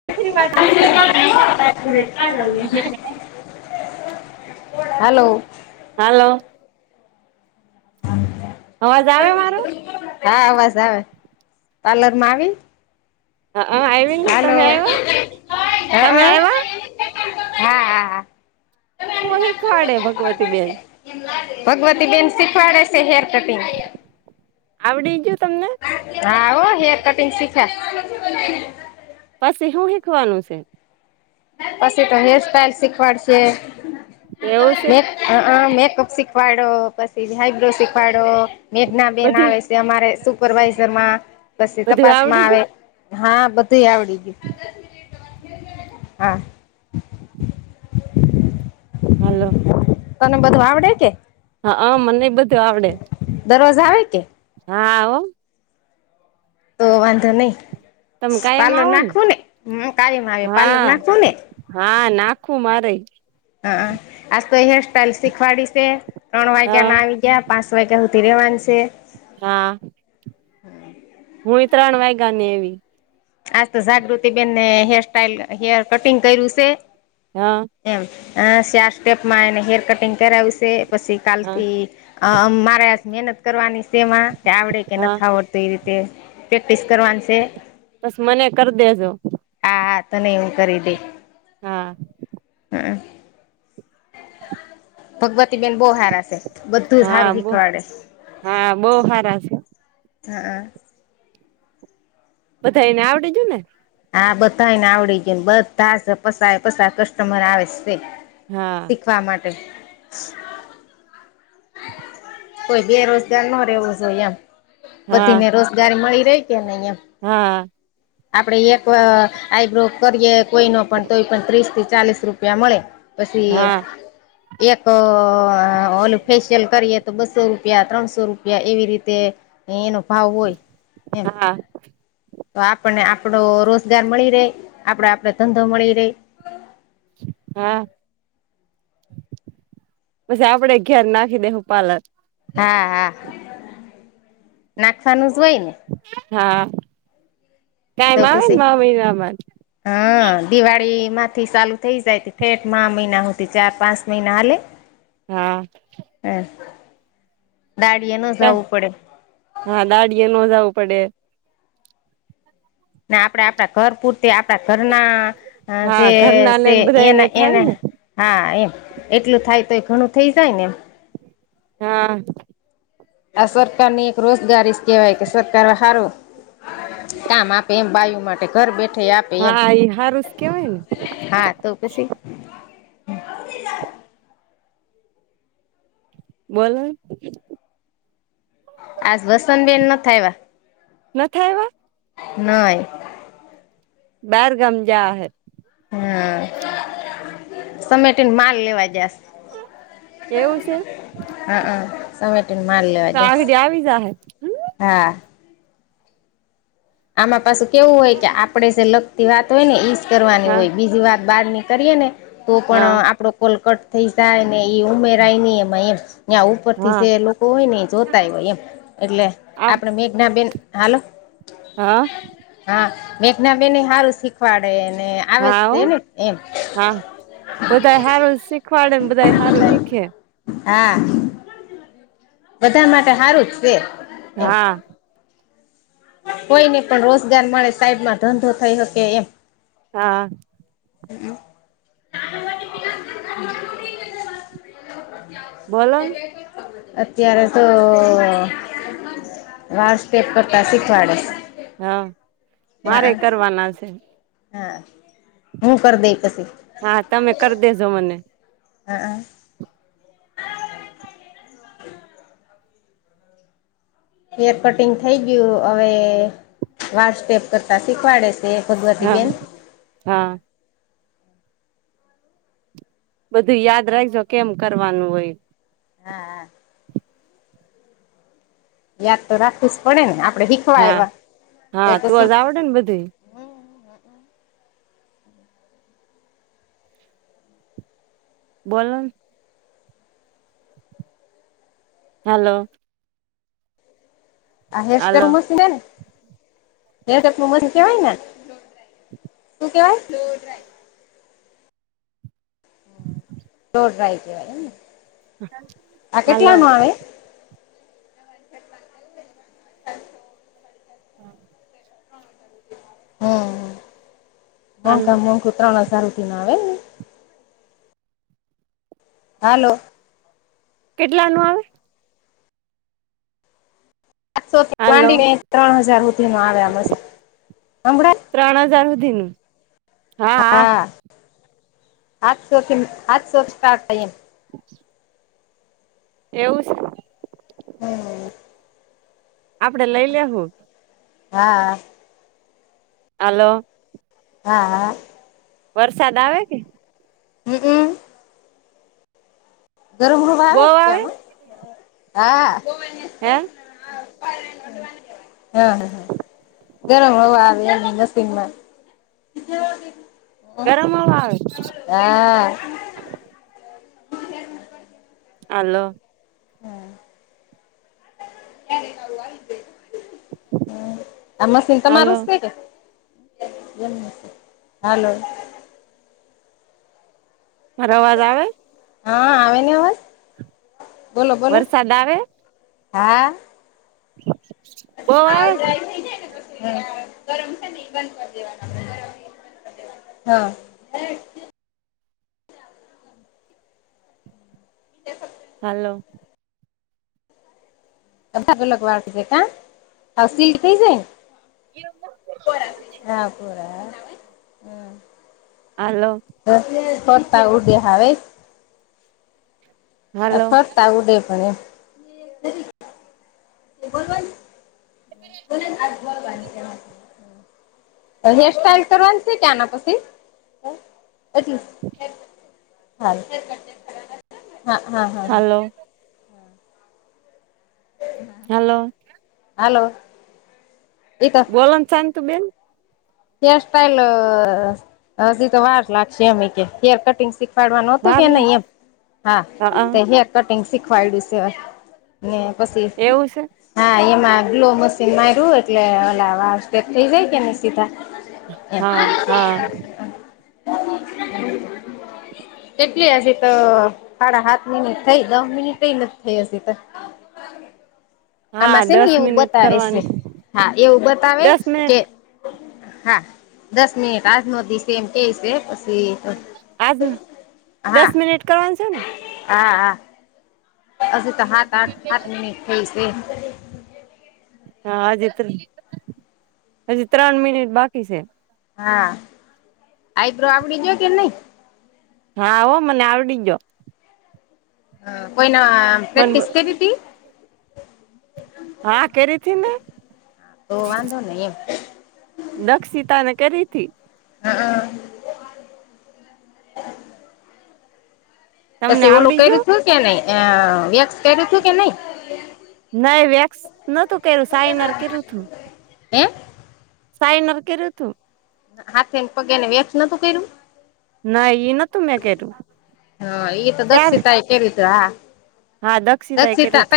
વા [unintelligible] [unintelligible] હલો હાલો અવાજ આવે મારો હા અવાજ આવે પાર્લર માં આવી હ આવી ને હલો તમે આવ્યા તમે આવ્યા [unintelligible] હ હા હુ શીખાડે ભગવતીબેન? ભગવતી બેેન શીખવાડે છે હેર કટિંગ આવડી જયું તમને? હા હો હેર કટિંગ શીખ્યા. પછી હું શીખવાનું છે? પછી તો હેર સ્ટાઈલ શીખવાડ છે. એવું છે? હ મેકઅપ શીખવાડો પછી આઈબ્રો શીખવાડો મેઘના બેન બધું આવે અમારે સુપરવાઈઝર માં પછી બધું તપાસમાં આવડી આવે ગયું હા બધું આવડી ગયું હા હલો તને બધું આવડે કે? હા હ મને બધું આવડે દરરોજ આવે કે હા આવો તો વાંધો તમે નહી કાયમ [unintelligible] આવો નાખવું ને કાળીમાં આવે હા [unintelligible] નાખવું ને હા નાખું મારે હા આજ તો હેર સ્ટાઈલ શીખવાડી છે ત્રણ હ વાગ્યા ના આવી ક્યા પાસ વાગ્યા હુંધી રેવાનસે હા હું ત્રણ વાયગા ને એવી આજ તો જાગૃતિ બેેનને હેર સ્ટાઇલ હેર કટિંગ કર્યું છે. હા એમ ચાર સ્ટેપમાં એને હેર કટિંગ કરાવ્યું છે પછી હા કાલથી અ મારે મહેનત કરવાની છે તેમાં આવડે કે હા નથી આવડ તો એ રીતે પ્રેક્ટિસ કરવાની છે બસ મને કરી દેજો હા હા તને હું કરી દે. હા હા ભગવતી બેેન બહુ સારા છે બધું હા સારું બો શીખવાડે હા બહુ હારા છે. હ અ બધા એને આવડેજ ને? હા બધાને આવડી ગય ને બધા પસ પસ કસ્ટમર આવે હા. શીખવા માટે. કોઈ બેરોજગાર ન રહેવો જોઈએ એમ હા બધી ને રોજગારી મળી ર કે નહી એમ હા. આપડે એક આઈબ્રો કરીએ કોઈ ન પણ તો એ પણ ત્રીસ થી ચાલીસ રૂપિયા મળે. પછી હા એક ઓલ ફેશિયલ કરીએ તો બસો રૂપિયા ત્રણસો રૂપિયા એવી રીતે એ એનભાવ હોય એમ હા. તો આપણને આપડો રોજગાર મળી રહે આપડો આપડ ધંધો મળી રહે હા પછી આપડે ઘેર નાખી દેવું પાલક હા હા નાખવાનું જ હોય ને. હા તો કાયમ આવે પછી ન મહિના બાદ હા દિવાળી માંથી ચાલુ થઇ જાય ઠેઠ મહિના હોતી ચાર પાંચ મહિના હાલે. હા. હ દાળિએ ન જવું પડે. હા દાડિએ નો જાવું પડે. ને આપડે આપડા ઘર પૂર તે આપણા ઘરના હા ઘરના ને જે બધાને એના થાય એને ને હા એમ એટલું થાય તો એ ઘણું થઈ જાય ને એમ. હા. આ સરકાર ની એક રોજગારી કેહેવાય કે સરકાર હારુ કામ આપે એમ બાયુ માટે ઘર બેઠા હા એઈ હારૂસ કેવાય ને. હા તો પછી. બોલો. આજ વસંત બેન ન થ એવા. નાથ આવ્યા. નાઈ. બારગામ જા હ. હમ્મ સમેટીને માલ લેવા જશ. એવું છે. હા હમ સમેટીને માલ લેવા તો જસ આગળ આવી જા હે હા. આમાં પાસેું કેવું હોય કે આપડે જે લગતી વાત હોય ને ઈજ કરવાની હા હોય બીજી વાત બાર ની. કરીએ ને તો હા પણ આપડો કોલકટ થઈ જાય. એ ઉમેરાય નહી એમાં એમ ત્યાં ઉપર થી હા જે લોકો હોય ને એ જોતાય હોય એમ. એટલે આમ આપડે મેઘનાબેન હાલો. હા. હા મેક ના બે ને સારું શીખવાડે ને આવે જ હા છે ને એમ હા બધા સારું શીખવાડે ને બધા સારું હીખીએ. હા. બધા માટે સારું જ છે. હા. કોઈ નઈ પણ રોજગાર મળે સાઈડમાં ધંધો થઈ શકે એમ હા. હમ્મ. બોલો ને [unintelligible] અત્યારે તો વાર સ્ટેપ કરતા શીખવાડે હા મારે હા કરવાના છે. હા હું કર દઈ પશે. હા તમે કરી દેજો મને. હા હં હેર કટિંગ થઈ ગયું. હવે વાળ સ્ટેપ કરતા શીખવાડે છે તે ભગવાતી બેન, હ બધુંય યાદ રાખજો કેમ કરવાનું હોય હા હા યાદ તો રાખવુ જ પડે ને આપડે હી હા હા તો જ આવડે ને બધુંય બોલો ને હાલો આ હેર સ્ટાઇલ હાલો નું મશીન હે ને [unintelligible] કેવાય ને શું કેવાય હ દોઢ રાઈ દેવાય એમ ને. હલો [inaudible] હમ હાલો મોંઘામ મોંઘુ ત્રણ હજાર રૂપિયાન આવે ને. હાલો. કેટલા નું આવે [unintelligible] હાલો માંડીને ત્રણ હજાર રૂપિયાનું આવે આ મશીન સંભળાય ત્રણ હજાર હુધીનું હા આ. આજ શોથી આજ સોચતા હતા એમ [unintelligible] એવું સે હમ. આપડે લઈ લેસુ હા. આલો. હા હા વરસાદ આવે કે. હંમક. ગરમડુ બહુ વાવે આવે ત્યાં હો હા. [unintelligible] હે હા હા ગરમ હવા આવે ઈ મશીન માંથી [unintelligible] ગરમ હવા આવે. હા. આલો હા હમ [unintelligible] આ મશીન હાલો તમારૂ સે ને હાલો. મારો અવાજ આવે હા આવે ને અવાજ, બોલો બોલો, વરસાદ આવે હા બહુ હા આવે કે જાય થઈ જાય ને પછી ગરમ છે ને એ બંધ કરી દેવના [unintelligible] હ [unintelligible] હલો બધા ને અલગ વાત હે કા સાવ સીલ થઇ જાયને હા પોરા હાલો ફતા ઉડે હાવે હાલો એફટ [inaudible] [inaudible] હેરસ્ટાઈઇલ કરવાની છે કે આના પછી એટલ હા હા હા હા હા હાલો હ હલો! હલોએ.? બોલન સા તું બેન? હેર સ્ટાઈલ હધી તો વાર લાગશે એમ કે હેર કટિંગ શીખ શીખડવાનું હતું વાર કે લા નહી એમ હા હેર કટિંગ શીખવાડ્યું છે. ને પછી એવું છે હા એમાં ગ્લો મશીન માર્યું એટલે ઓલા વાળ થઇ જાય કે ન સીધા. એમ હા હા કેટલી હજી તો સાડા સાત મિનિટ થઈ દ મિનિટ નથી થઈ હજી તો. આમાં હા છે ને દસ એવું મિનિટ બતાવે છે કરવાની હા એવું બતાવે દસ કે મિનિટ હા દસ મિનિટ આજ નોંધી સમ કે છે પછી આજ હા દસ મિનિટ કરવાની છે ને હા હા હજ તો સાાત આઠ સાત મિનિટ થઈ છે. હા આજે હજ ત્રણ મિનિટ બાકી છે. હા આઈબ્રો આપડી જોય કે નહી.? હા હો મને આવડી ગિયો. હ કોઈના પર મને પ્રેક્ટીસ કરી હતી? હા કરી હતી ને. તો વાંધો નહી એમ. દક્ષિતા ને કરી હતીથી. હમ હમ તમને પછી ઓલું આવડી કર્યું ગયો હતું કે નહી અ વેકસ કર્યું હતું કે નહી? નહી વેક્સ નતું કર્યું સાઇનર કરું તું. હે? સાયનર કર્યું તું. હાથેને પગેને વેક્સ નોતું કર્યું? ના ઈ નતું મેં કર્યું. હા એ તો ત્યારે દક્ષીતા‌એ કઈતી હાહ હા દ દક્ષિતા ત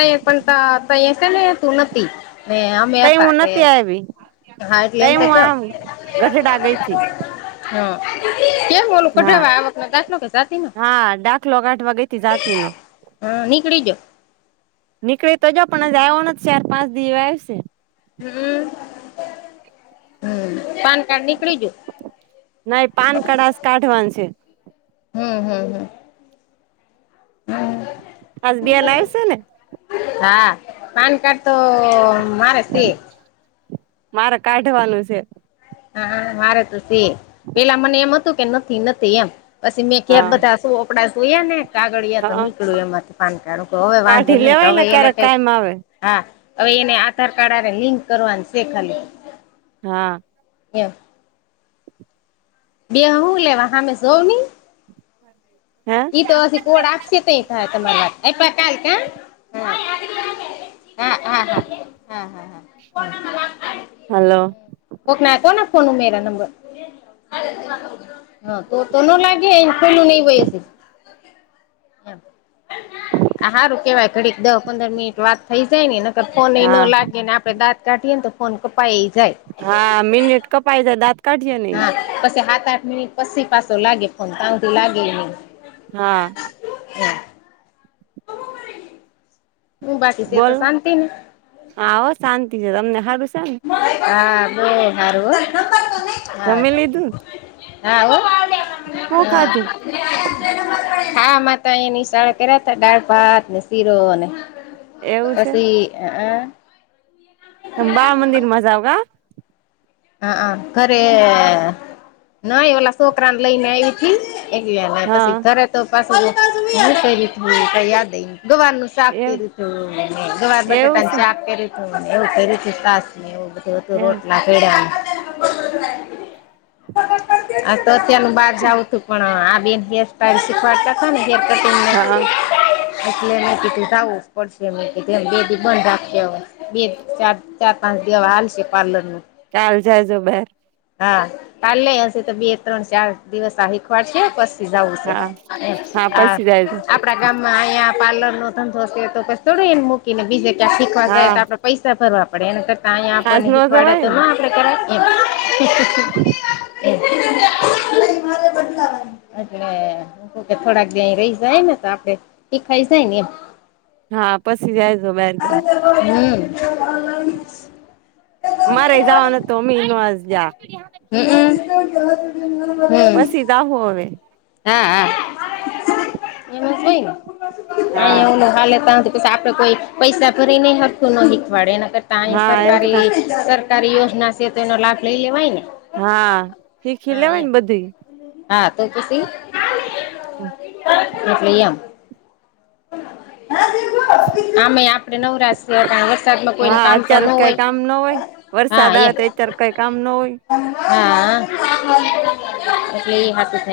પણ તતું નથી ને તઈ હું નથી આવી. હાારટલે એમ તઈ હું તક આમ ગઢડા ગઈ હતી હમ. કેમ બોલું હા કઢવા આ વક ન દાખલો ન કે જાથી નો? હા દાખલો કાઢવા ગઈ તી જાતિ નો હા નીકળી ગ્યો? નીકળી તો જ પણ આવ્યો નથી ચાર પાંચ દિવ આવશે. હમ હમ પાન કાર્ડ નીકળી ગ્યું? નહીં પાનકાર્ડ આજ‌ કાઢવાનું છે. હમ હમ હમ હમ આજે બેન આવશે ને? હા પાનકાર્ડ તો મારે સે. મારે કાઢવાનું છે. હા મારે તો સે પેલા મને એમ હતું કે નથી નથી એમ પછી મેં ઘેર હા બધા ચોપડા જોયા ને કાગળયા તો હા નીકળ્યું એમાંથી પાનકારું હવે વાંધો કાઢી નહી લેવાય હવે ને એને ક્યારેક કાઈ કાયમ આવે હા હવે એને આધાર કાર્ડ અને લિંક કરવાનું શેખાલી હા. એમ બે હું લેવા હામે જોવ ને હા. ઈ તો હછી કોડ આપશે તયે થાહે તમારી વાત આયપા કાલ કા હા હા હા હા હા હા હલો કોક ના કોના ફોન ઉમેર્યા નંબર હા તો તો નો લાગે એને ખોલયુ નહી હોય હજી આ હારું કેવાય ઘડીક દહ પંદર મિનિટ વાત થઈ જાય ને ફોન એ નો હા લાગે ને આપડે દાંત કાઢીએને તો ફોન કપાઈ જાય હા મિનીટ કપાય જાય દાંત કાઢઈએ ને ઈ હા પછી સાત આઠ મિનિટ પછી પાછો લાગે ફોન તા સુધી લાગેય નહી. હા. હુ બાકી તે તો બોલો શાંતિ ને હા હો શાંતિ છે તમને સારું છે ને હા બઉ હારુ હો હારુ જમી લીધું હા હો હા હું ખાધું હા માર તો અહીંયા નિશાળા કર્યા તા દાળ ભાત ને શીરો ને એવું છે પછી હઅ તમ બાળ મંદિરમાં જાવ હા હા હ ઘરે નઈ ઓલા છોકરા ને લઈને આયવી તી એક પછી હા ઘરે તો પાછ યાદ [unintelligible] ચાક એવું તીતું ગવારબટ એવું તન ચાક તરી હવ તરી શ છે રોટલા [inaudible] હા તો અત્યારનું બહાર જાવું તું પણ આ બે હેર સ્ટાઈલ શીખવાડતા [unintelligible] તમને હા એટલે મેં કીધું ત ઉપર છ [unintelligible] બેદી બંધ રાખય હવ. બે ચાર ચાર પાંચ દેવા હાલશે પાર્લર નુ ચાલ જાય જો બે હા ચાલ લઈ હસે તો બે ત્રણ ચાર દિવસ આ શીખવાડ છે પસ જાવુ છે હા હા આ પસી જાય છે આખુ આપણા ગામમાં અહીંયા પાર્લરનો ધંધોશે તો પછી થોડુ એને મૂકીને બીજે ક્યાં શીખવા જાય હા તો આપડ પૈસા ભરવા પડે એના કરતા અહીંયા આજ આપને નો શીખવાડે જવાય તો ના ને આપડે કરાએ એમ [inaudible] નઈ મારે બદલાવાય એટલે કે થોડાક દી અહીં રહી જાય ને તો આપડે શીખાઈ જાય ને એમ હા પછી જાય જો બાર ગામ હમ્મ [inaudible] મારે જવાનું તોમી ન વાસ જા, હમ્મ હમ્મ હમ્મ. જાહૂ અમે હા હા [inaudible] હા આયા ઓલુ હાલે તા હુદી પછી આપડે કોઈ પૈસા ભરીને હરખું ન શીખવાડે એના કરતા અહી હા એમ કેતા સરકારી સર સરકારી યોજના છે તો એનો લાભ લઈ લેવાય ને હા શીખી હા લેવાય એમ ને બધી હા તો પછી હા. આપણે એમ [unintelligible] આમેય આપડે નવરાશએ કારણ વરસાદમાં કોઈ ને હા કામ તો ન અત્યારે કઈ હોય કામ ન હોય વરસાદ આવે એમ તો એ તાર કઈ કામ નો હોય. હા હા એ હાચુ થાય